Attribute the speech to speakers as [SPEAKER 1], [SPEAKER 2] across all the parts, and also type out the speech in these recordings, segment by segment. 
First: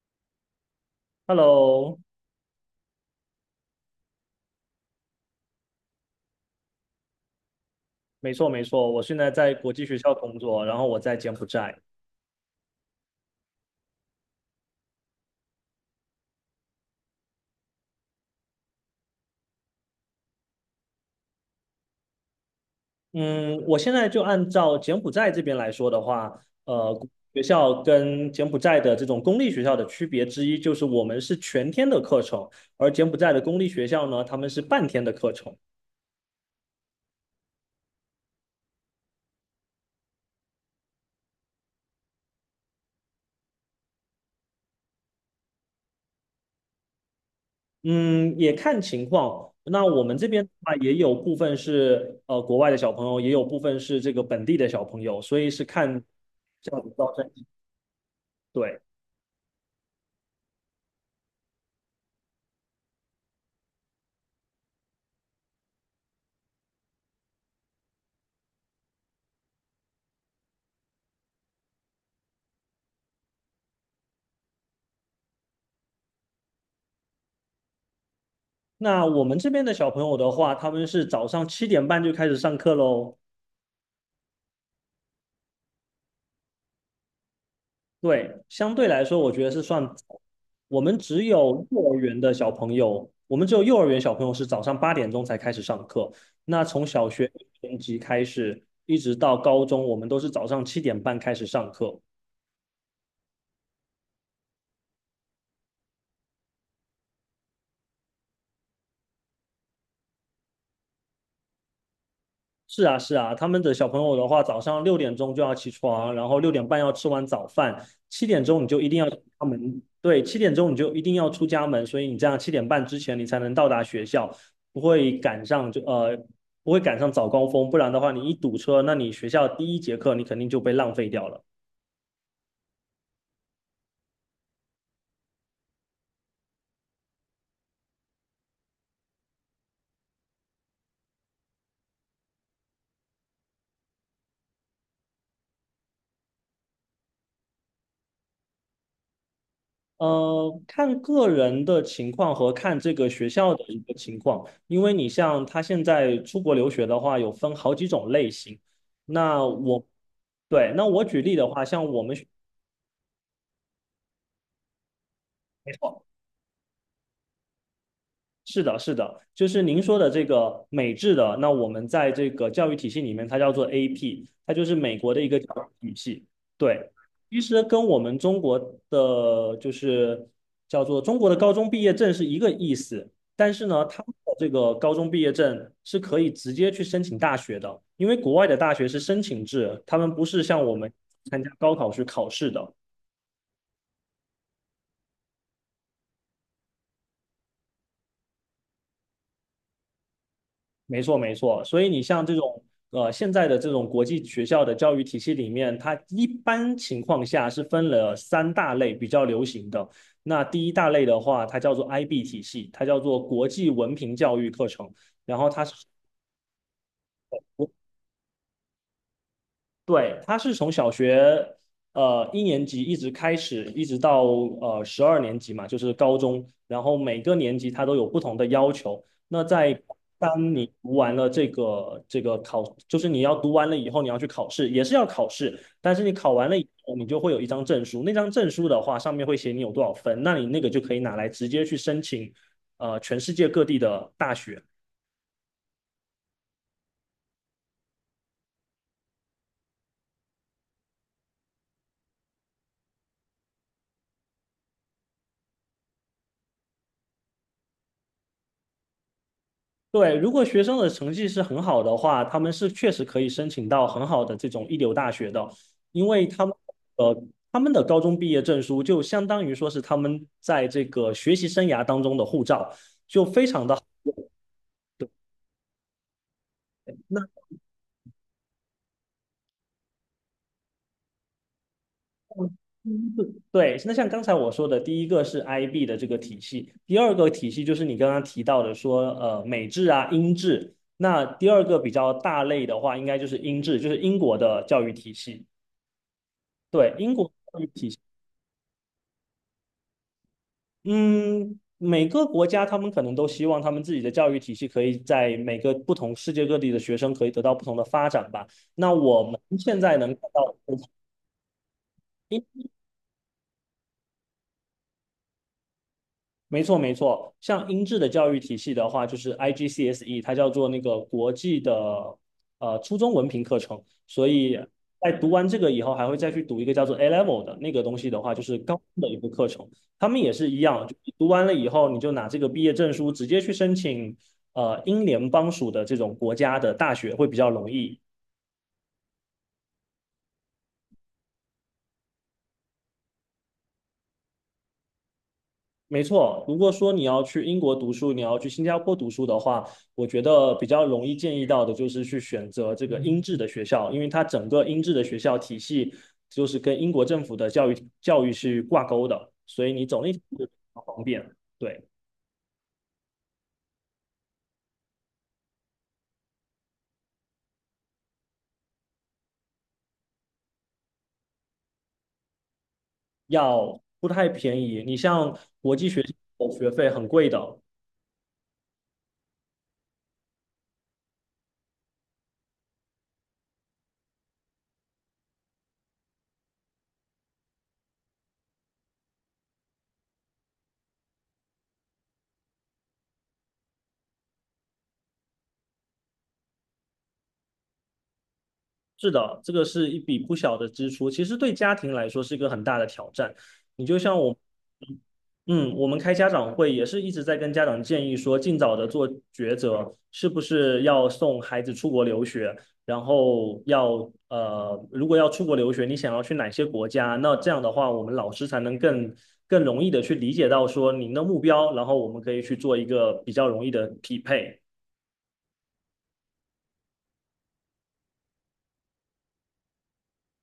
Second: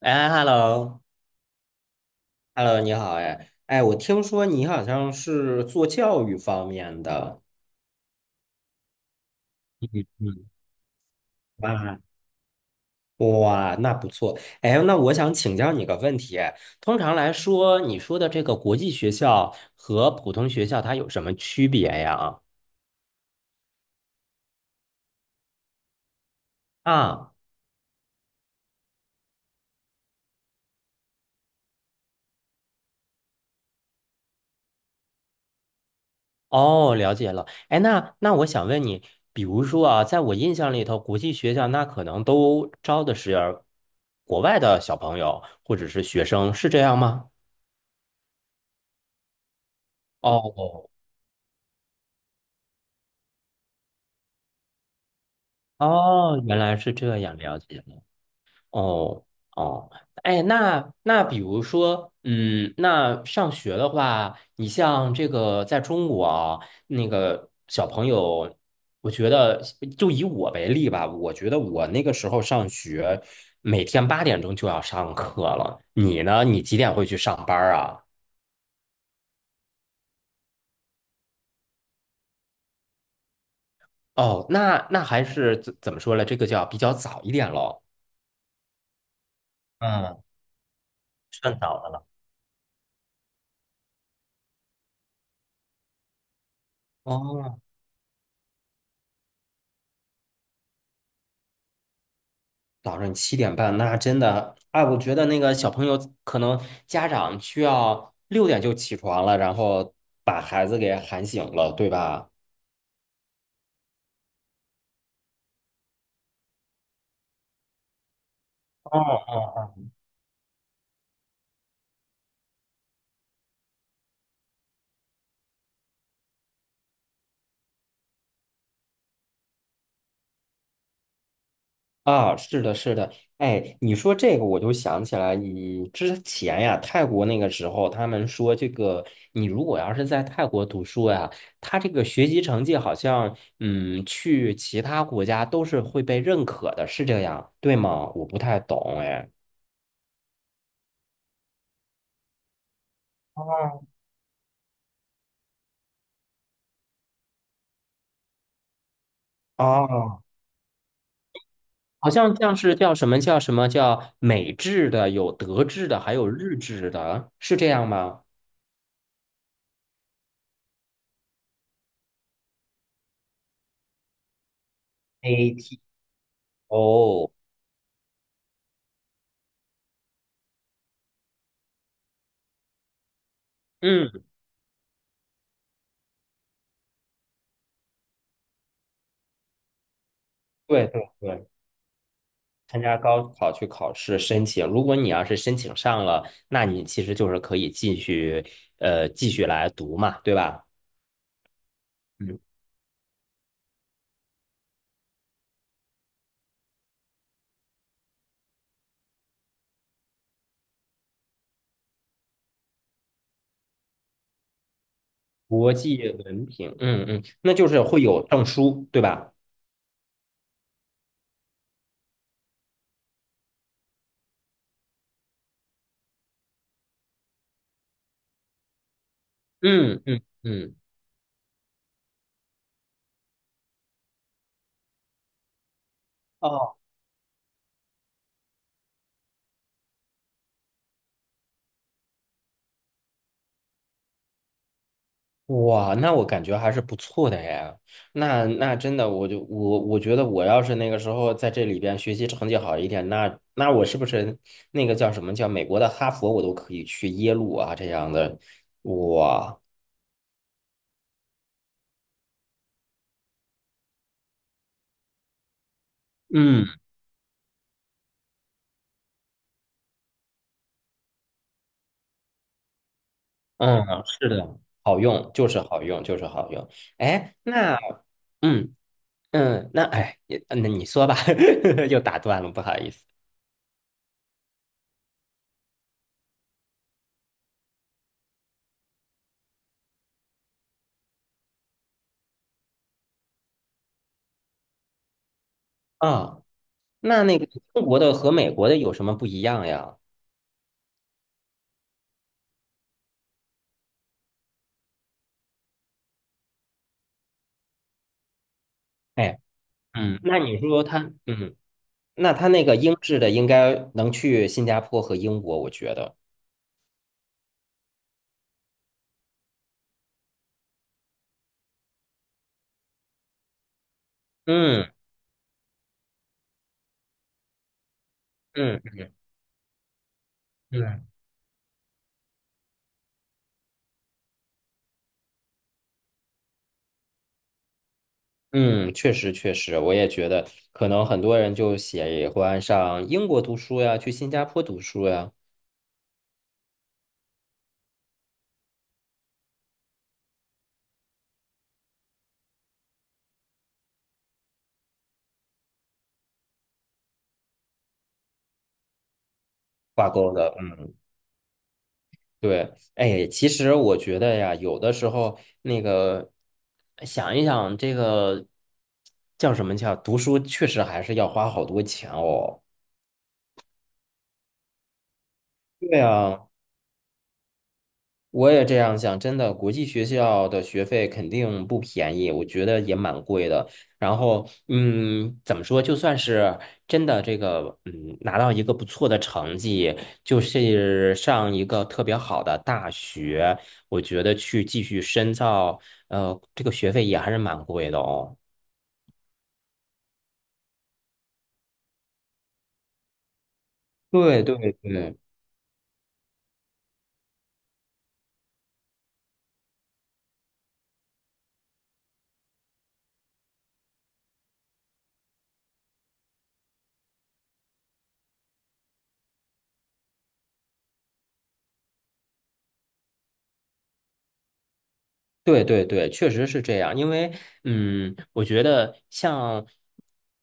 [SPEAKER 1] 哎，hello，hello，
[SPEAKER 2] Hello，
[SPEAKER 1] 你好，哎，哎，我听说你好像是做教育方面的，
[SPEAKER 2] 没错没错，我现在在国际学校工
[SPEAKER 1] 嗯，
[SPEAKER 2] 作，然后我在柬埔寨。
[SPEAKER 1] 哇哇，那不错。哎，那我想请教你个问题，通常来说，你说的这个国际学校和普通学校它有什么区别呀？
[SPEAKER 2] 嗯，我现在就按照柬埔寨这边来说的话，国际
[SPEAKER 1] 啊，
[SPEAKER 2] 学校跟柬埔寨的这种公立学校的区别之一就是我们是全天的课程，而柬埔寨的公立学校呢，他们是半天的课程。
[SPEAKER 1] 哦，了解了。哎，那我想问你，比如说啊，在我印象里头，国际学校那可能都招的是国外的小朋友或者是学生，是这样吗？
[SPEAKER 2] 嗯，也看情况。那我们这边的话，
[SPEAKER 1] 哦
[SPEAKER 2] 也有部分是国外的小朋友，也有部分是这个本地的小朋友，所以是看
[SPEAKER 1] 哦，原
[SPEAKER 2] 这
[SPEAKER 1] 来
[SPEAKER 2] 样
[SPEAKER 1] 是
[SPEAKER 2] 子招
[SPEAKER 1] 这
[SPEAKER 2] 生。
[SPEAKER 1] 样，了解了。
[SPEAKER 2] 对。
[SPEAKER 1] 哦哦，哎，那比如说，嗯，那上学的话，你像这个在中国啊，那个小朋友，我觉得就以我为例吧，我觉得我那个时候上学，每天8点钟就要上课了。你呢？你几点会去上班儿啊？
[SPEAKER 2] 那我们这边的小朋友的话，他们是早上七点半就开始上课喽。
[SPEAKER 1] 哦，那还是怎么说呢？这个叫比较早一点喽。
[SPEAKER 2] 对，相对来说，我觉得是算早。
[SPEAKER 1] 嗯，
[SPEAKER 2] 我们只
[SPEAKER 1] 算
[SPEAKER 2] 有
[SPEAKER 1] 早的
[SPEAKER 2] 幼儿
[SPEAKER 1] 了。
[SPEAKER 2] 园的小朋友，我们只有幼儿园小朋友是早上8点钟才开始上课。那从小学
[SPEAKER 1] 哦。
[SPEAKER 2] 一年级开始，一直到高中，我们都是早上七点半开始上课。
[SPEAKER 1] 早上7点半，那真的，哎，我觉得那个小朋友可能家长需要6点就起床了，然后把孩子给喊醒了，对吧？
[SPEAKER 2] 是啊，是啊，他们的小朋友的话，早上6点钟就要起床，然后6点半要吃完早饭，七点钟你就一定要出家
[SPEAKER 1] 哦
[SPEAKER 2] 门，对，七点钟你就一定要出家门，所以你这样七点半之前你才能到达学校，不会赶上就呃不会赶上早高峰，不然的话你一堵车，那你学校第一节课你肯定就被浪费掉了。
[SPEAKER 1] 啊，是的，是的，哎，你说这个我就想起来，你之前呀，泰国那个时候，他们说这个，你如果要是在泰国读书呀，他这个学习成绩好像，嗯，去其他国家都是会被认可的，是这样，对吗？我不太懂，哎。
[SPEAKER 2] 看个人的情况和看这个学校的一个情况，因为你像他现在出国留学的话，有分好几种类型。那我，
[SPEAKER 1] 哦
[SPEAKER 2] 对，那我举例的话，像我
[SPEAKER 1] 好
[SPEAKER 2] 们
[SPEAKER 1] 像像是叫什么叫什么叫美制的，有德
[SPEAKER 2] 没
[SPEAKER 1] 制的，
[SPEAKER 2] 错。
[SPEAKER 1] 还有日制的，是这样吗
[SPEAKER 2] 是的，是的，就是您说的这个美制的，那我们在这个教育体系里面，它叫做 AP，它就是美国的一个教
[SPEAKER 1] ？AT
[SPEAKER 2] 育体系。对，
[SPEAKER 1] O，
[SPEAKER 2] 其实跟我们中国的就是叫做中国的高中毕业证是一个意思，但是呢，他们
[SPEAKER 1] 嗯，
[SPEAKER 2] 的这个高中毕业证是可以直接去申请大学的，因为国外的大学是申请制，他们不是像我
[SPEAKER 1] 对
[SPEAKER 2] 们
[SPEAKER 1] 对
[SPEAKER 2] 参
[SPEAKER 1] 对，
[SPEAKER 2] 加高考去考试的。
[SPEAKER 1] 参加高考去考试申请，如果你要是申请上了，那你其实就是可以继续来读嘛，对吧？
[SPEAKER 2] 没错，没错。所以你像这
[SPEAKER 1] 嗯，
[SPEAKER 2] 种现在的这种国际学校的教育体系里面，它一般情况下是分了三大类比较流行的。那第一大类的话，它叫做 IB 体系，它叫做国际文凭教育课程。然后它
[SPEAKER 1] 国
[SPEAKER 2] 是
[SPEAKER 1] 际文凭，嗯嗯，那就是会有证书，对吧？
[SPEAKER 2] 对，他是从小学一年级一直开始，一直到十二年级嘛，就是高中。然后每个年级他都有不同的要求。
[SPEAKER 1] 嗯嗯
[SPEAKER 2] 当你
[SPEAKER 1] 嗯，
[SPEAKER 2] 读完了这个这个考，就是你要读完了以后，你要去考试，也是要考试。但是你考完了以
[SPEAKER 1] 哦
[SPEAKER 2] 后，你就会有一张证书。那张证书的话，上面会写你有多少分，那你那个就可以拿来直接去申请全世界各地的大学。
[SPEAKER 1] 哇，那我感觉还是不错的呀。那真的，我觉得我要是那个时候在这里边学习成绩好一点，那我是不是那个叫什么叫美国的哈佛，我都可以去耶鲁啊这样的。哇，
[SPEAKER 2] 对，如果学生的成绩是很好的话，他们是确实可以申请到很好的这种一流大学的，因为
[SPEAKER 1] 嗯
[SPEAKER 2] 呃他们的高中毕业证书就相当于说是他们在这个学习生涯当中的护照，就非常的好。
[SPEAKER 1] 嗯，是的，好用，就是好用，就是好用。
[SPEAKER 2] 那
[SPEAKER 1] 哎，
[SPEAKER 2] 第
[SPEAKER 1] 那嗯嗯，那哎，也那你说吧，又打
[SPEAKER 2] 一
[SPEAKER 1] 断了，
[SPEAKER 2] 个
[SPEAKER 1] 不好意思
[SPEAKER 2] 对，那像刚才我说的，第一个是 IB 的这个体系，第二个体系就是你刚刚提到的说美制啊英制，那第二个比较大类的话，应该就是英制，就是英国的教育体系。
[SPEAKER 1] 啊。
[SPEAKER 2] 对，英
[SPEAKER 1] 那
[SPEAKER 2] 国。
[SPEAKER 1] 那个
[SPEAKER 2] 教育
[SPEAKER 1] 中
[SPEAKER 2] 体系。
[SPEAKER 1] 国的和美国的有什么不一样呀？
[SPEAKER 2] 嗯，每个国家他们可能都希望他们自己的教育体系可以在每个不同世界各地的学生可以得到不同的发展吧。那我们现在能看
[SPEAKER 1] 嗯，那
[SPEAKER 2] 到。
[SPEAKER 1] 你说他，嗯，那他那个英制的应该能去新加坡和英国，我觉得，
[SPEAKER 2] 没错，没错。像英制的教育体系的话，就是 IGCSE，它叫做那个国际的初中文凭课程。所以
[SPEAKER 1] 嗯
[SPEAKER 2] 在读完这个以后，还会再去读一个叫做 A Level 的那个东西的话，就是高
[SPEAKER 1] 嗯
[SPEAKER 2] 中的一个课程。他们也是一样，就
[SPEAKER 1] 嗯
[SPEAKER 2] 读完了以后，你就拿这个毕业证书直接去申请英联邦属的这种国家的大学会比较容易。
[SPEAKER 1] 嗯，确实确实，我也觉得，可能很多人就喜欢上英国读书呀，去新加坡读书呀，
[SPEAKER 2] 没错，如果说你要去英国读书，你要去新加坡读书的话，我觉得比较容易建议到的就是去选择这个英制的学校，因为它整个英制的学校体系就是跟英国政府的教育是挂钩的，所以你走
[SPEAKER 1] 挂
[SPEAKER 2] 那条
[SPEAKER 1] 钩
[SPEAKER 2] 路比
[SPEAKER 1] 的，
[SPEAKER 2] 较
[SPEAKER 1] 嗯，
[SPEAKER 2] 方便，对，
[SPEAKER 1] 对，哎，其实我觉得呀，有的时候那个想一想，这个叫什么叫读书，确实还是要花好多钱哦。
[SPEAKER 2] 要不太便宜。你像国际
[SPEAKER 1] 对
[SPEAKER 2] 学
[SPEAKER 1] 呀。
[SPEAKER 2] 校学费很贵的，
[SPEAKER 1] 我也这样想，真的，国际学校的学费肯定不便宜，我觉得也蛮贵的。然后，嗯，怎么说，就算是真的这个，嗯，拿到一个不错的成绩，就是上一个特别好的大学，我觉得去继续深造，这个学费也还是蛮贵的哦。
[SPEAKER 2] 是的，这个是一笔不小的支出，其实对家庭来说是一个很大的挑战。你就像我，
[SPEAKER 1] 对对对，
[SPEAKER 2] 嗯，我们开家长会也是一直在跟家长建议说，尽早的做抉择，是不是要送孩子出国留学，然后要呃，如果要出国留学，你想要去哪些国家？那这样的话，我们老师才能更容易的去理解到说您的目标，然后我们可以去做一个比较容易的匹配。
[SPEAKER 1] 对对对，确实是这样。因为，嗯，我觉得像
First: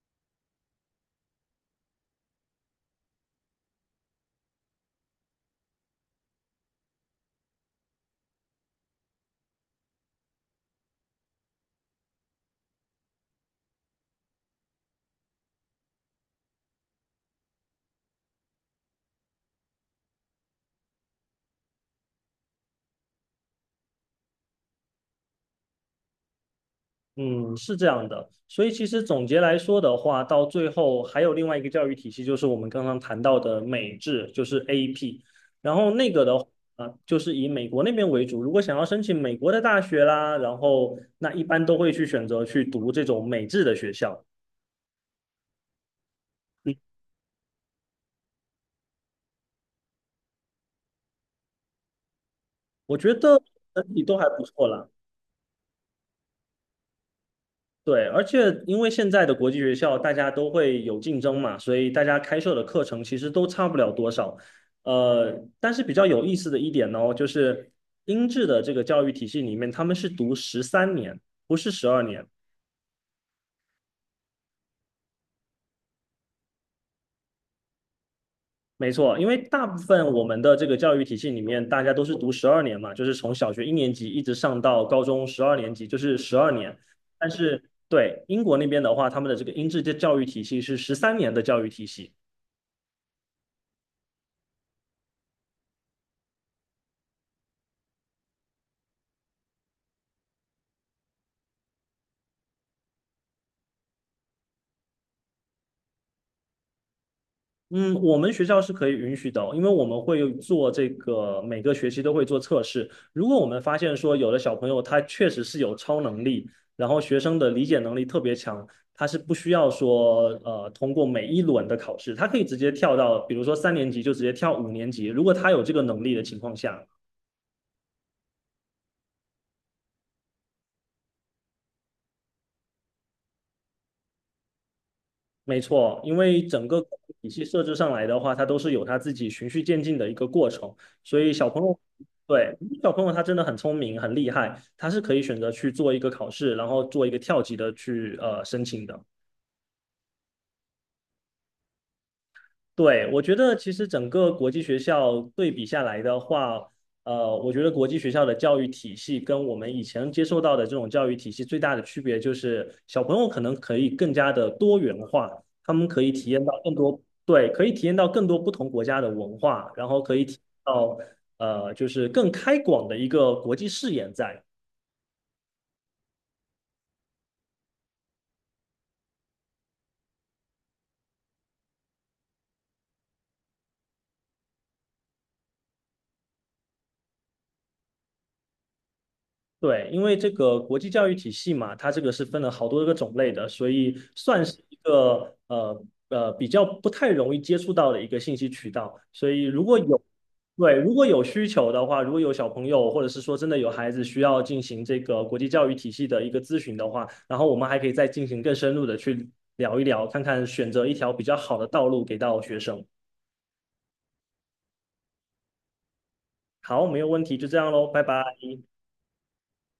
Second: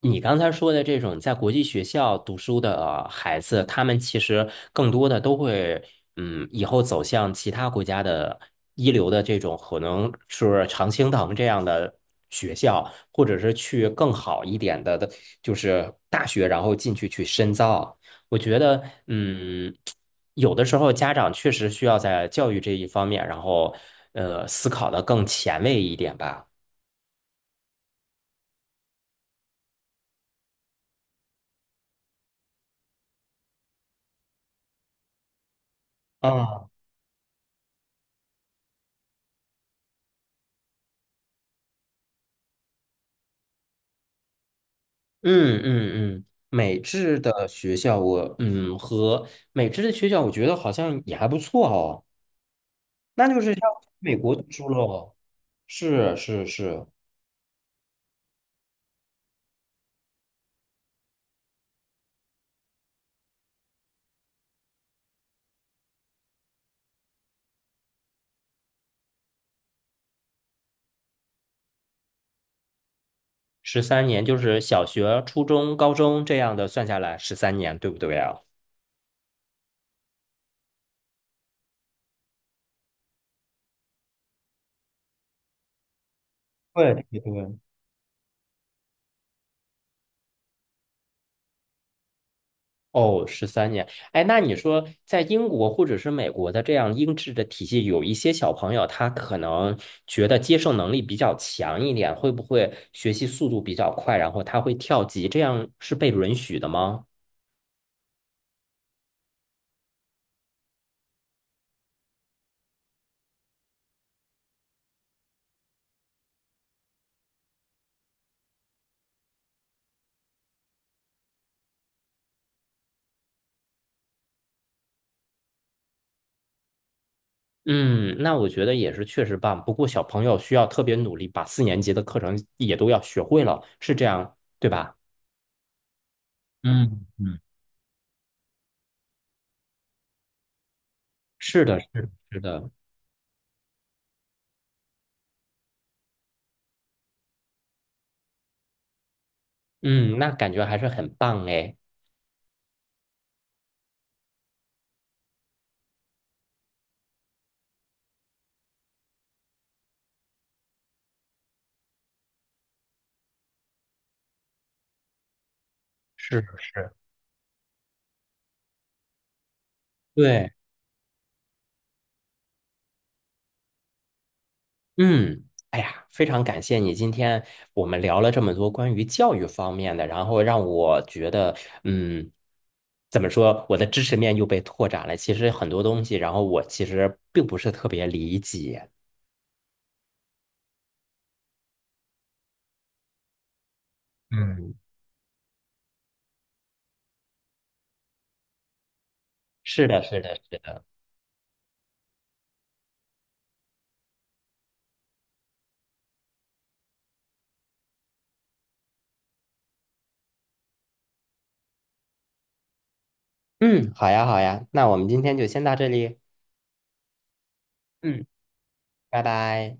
[SPEAKER 1] 你刚才说的这种在国际学校读书的孩子，他们其实更多的都会，嗯，以后走向其他国家的一流的这种，可能是常青藤这样的学校，或者是去更好一点的，就是大学，然后进去深造。我觉得，嗯，有的时候家长确实需要在教育这一方面，然后思考的更前卫一点吧。
[SPEAKER 2] 嗯，是这样的，所以其实总结来说的话，到最后还有另外一个教育体系，就是我们刚刚谈到的美制，就是 AP 然后那个的话，
[SPEAKER 1] 啊，
[SPEAKER 2] 啊就是以美国那边为主。如果想要申请美国的大学啦，然后那一般都会去选择去读这种美制的学校。
[SPEAKER 1] 嗯嗯嗯，
[SPEAKER 2] 嗯，
[SPEAKER 1] 美制的学校我，嗯和美制的学校，我觉得好像也还不错哦。
[SPEAKER 2] 我觉
[SPEAKER 1] 那就
[SPEAKER 2] 得
[SPEAKER 1] 是像
[SPEAKER 2] 整 体都
[SPEAKER 1] 美
[SPEAKER 2] 还
[SPEAKER 1] 国
[SPEAKER 2] 不
[SPEAKER 1] 读
[SPEAKER 2] 错
[SPEAKER 1] 书
[SPEAKER 2] 啦。
[SPEAKER 1] 喽。是是是，
[SPEAKER 2] 对，而且因为现在的国际学校大家都会有竞争嘛，所以大家开设的课程其实都差不了多少。但是比较有意思的一点呢，就是英制的这个教育体系里面，他们是读十三年，不是十二年。
[SPEAKER 1] 十三年就是小学、初中、高中这样的算下来，十三年，对不对啊？
[SPEAKER 2] 没错，因为大部分我们的这个教育体系里面，大家都是读十二年嘛，就是从小学一年级一直上到高中十二年级，就是十二年。
[SPEAKER 1] 对对
[SPEAKER 2] 但
[SPEAKER 1] 对。
[SPEAKER 2] 是对英国那边的话，他们的这个英制的教育体系是十三年的教育体系。
[SPEAKER 1] 哦，十三年。哎，那你说在英国或者是美国的这样英制的体系，有一些小朋友他可能觉得接受能力比较强一点，会不会学习速度比较快，然后他会跳级，这样是被允许的吗？
[SPEAKER 2] 嗯，我们学校是可以允许的哦，因为我们会有做这个，每个学期都会做测试。如果我们发现说有的小朋友他确实是有超能力，然后学生的理解能力特别强，他是不需要说通过每一轮的考试，他可以直接跳到，比如说3年级就直接跳5年级，如果他有这个能力的情况下，
[SPEAKER 1] 嗯，那我觉得也是确实棒。不过小朋友需要特别努力，把4年级的课程也都要学会了，是这样，对吧？
[SPEAKER 2] 没错，因为整个
[SPEAKER 1] 嗯
[SPEAKER 2] 体
[SPEAKER 1] 嗯，
[SPEAKER 2] 系设置上来的话，它都是有它自己循序渐进的一个过程，所以小朋
[SPEAKER 1] 是
[SPEAKER 2] 友，
[SPEAKER 1] 的，是的，是
[SPEAKER 2] 对，
[SPEAKER 1] 的。
[SPEAKER 2] 小朋友他真的很聪明，很厉害，他是可以选择去做一个考试，然后做一个跳级的去申请的。
[SPEAKER 1] 嗯，那感觉还是很棒哎。
[SPEAKER 2] 对，我觉得其实整个国际学校对比下来的话，我觉得国际学校的教育体系跟我们以前接受到的这种教育体系最大的区别就是，小朋友可能可以更加的多元化，他们可以体
[SPEAKER 1] 是
[SPEAKER 2] 验
[SPEAKER 1] 的
[SPEAKER 2] 到更
[SPEAKER 1] 是，
[SPEAKER 2] 多，对，可以体验到更多不同国家的文化，然后可以体验
[SPEAKER 1] 对。
[SPEAKER 2] 到就是更开广的一个国际视野在。
[SPEAKER 1] 嗯，哎呀，非常感谢你。今天我们聊了这么多关于教育方面的，然后让我觉得，嗯，怎么说，我的知识面又被拓展了。其实很多东西，然后我其实并不是特别理解。
[SPEAKER 2] 对，因为这个国际教育体系嘛，它这个是分了好多个种类的，所以算是一
[SPEAKER 1] 嗯，
[SPEAKER 2] 个比较不太容易接触到的一个信息渠道。所以如果
[SPEAKER 1] 是
[SPEAKER 2] 有
[SPEAKER 1] 的，是的，是
[SPEAKER 2] 对，
[SPEAKER 1] 的。
[SPEAKER 2] 如果有需求的话，如果有小朋友或者是说真的有孩子需要进行这个国际教育体系的一个咨询的话，然后我们还可以再进行更深入的去聊一聊，看看选择一条比较好的道路给到学生。
[SPEAKER 1] 嗯，好呀，好呀，那我们今天就先到这里。
[SPEAKER 2] 好，没有问题，就这样喽，拜拜。
[SPEAKER 1] 嗯，拜拜。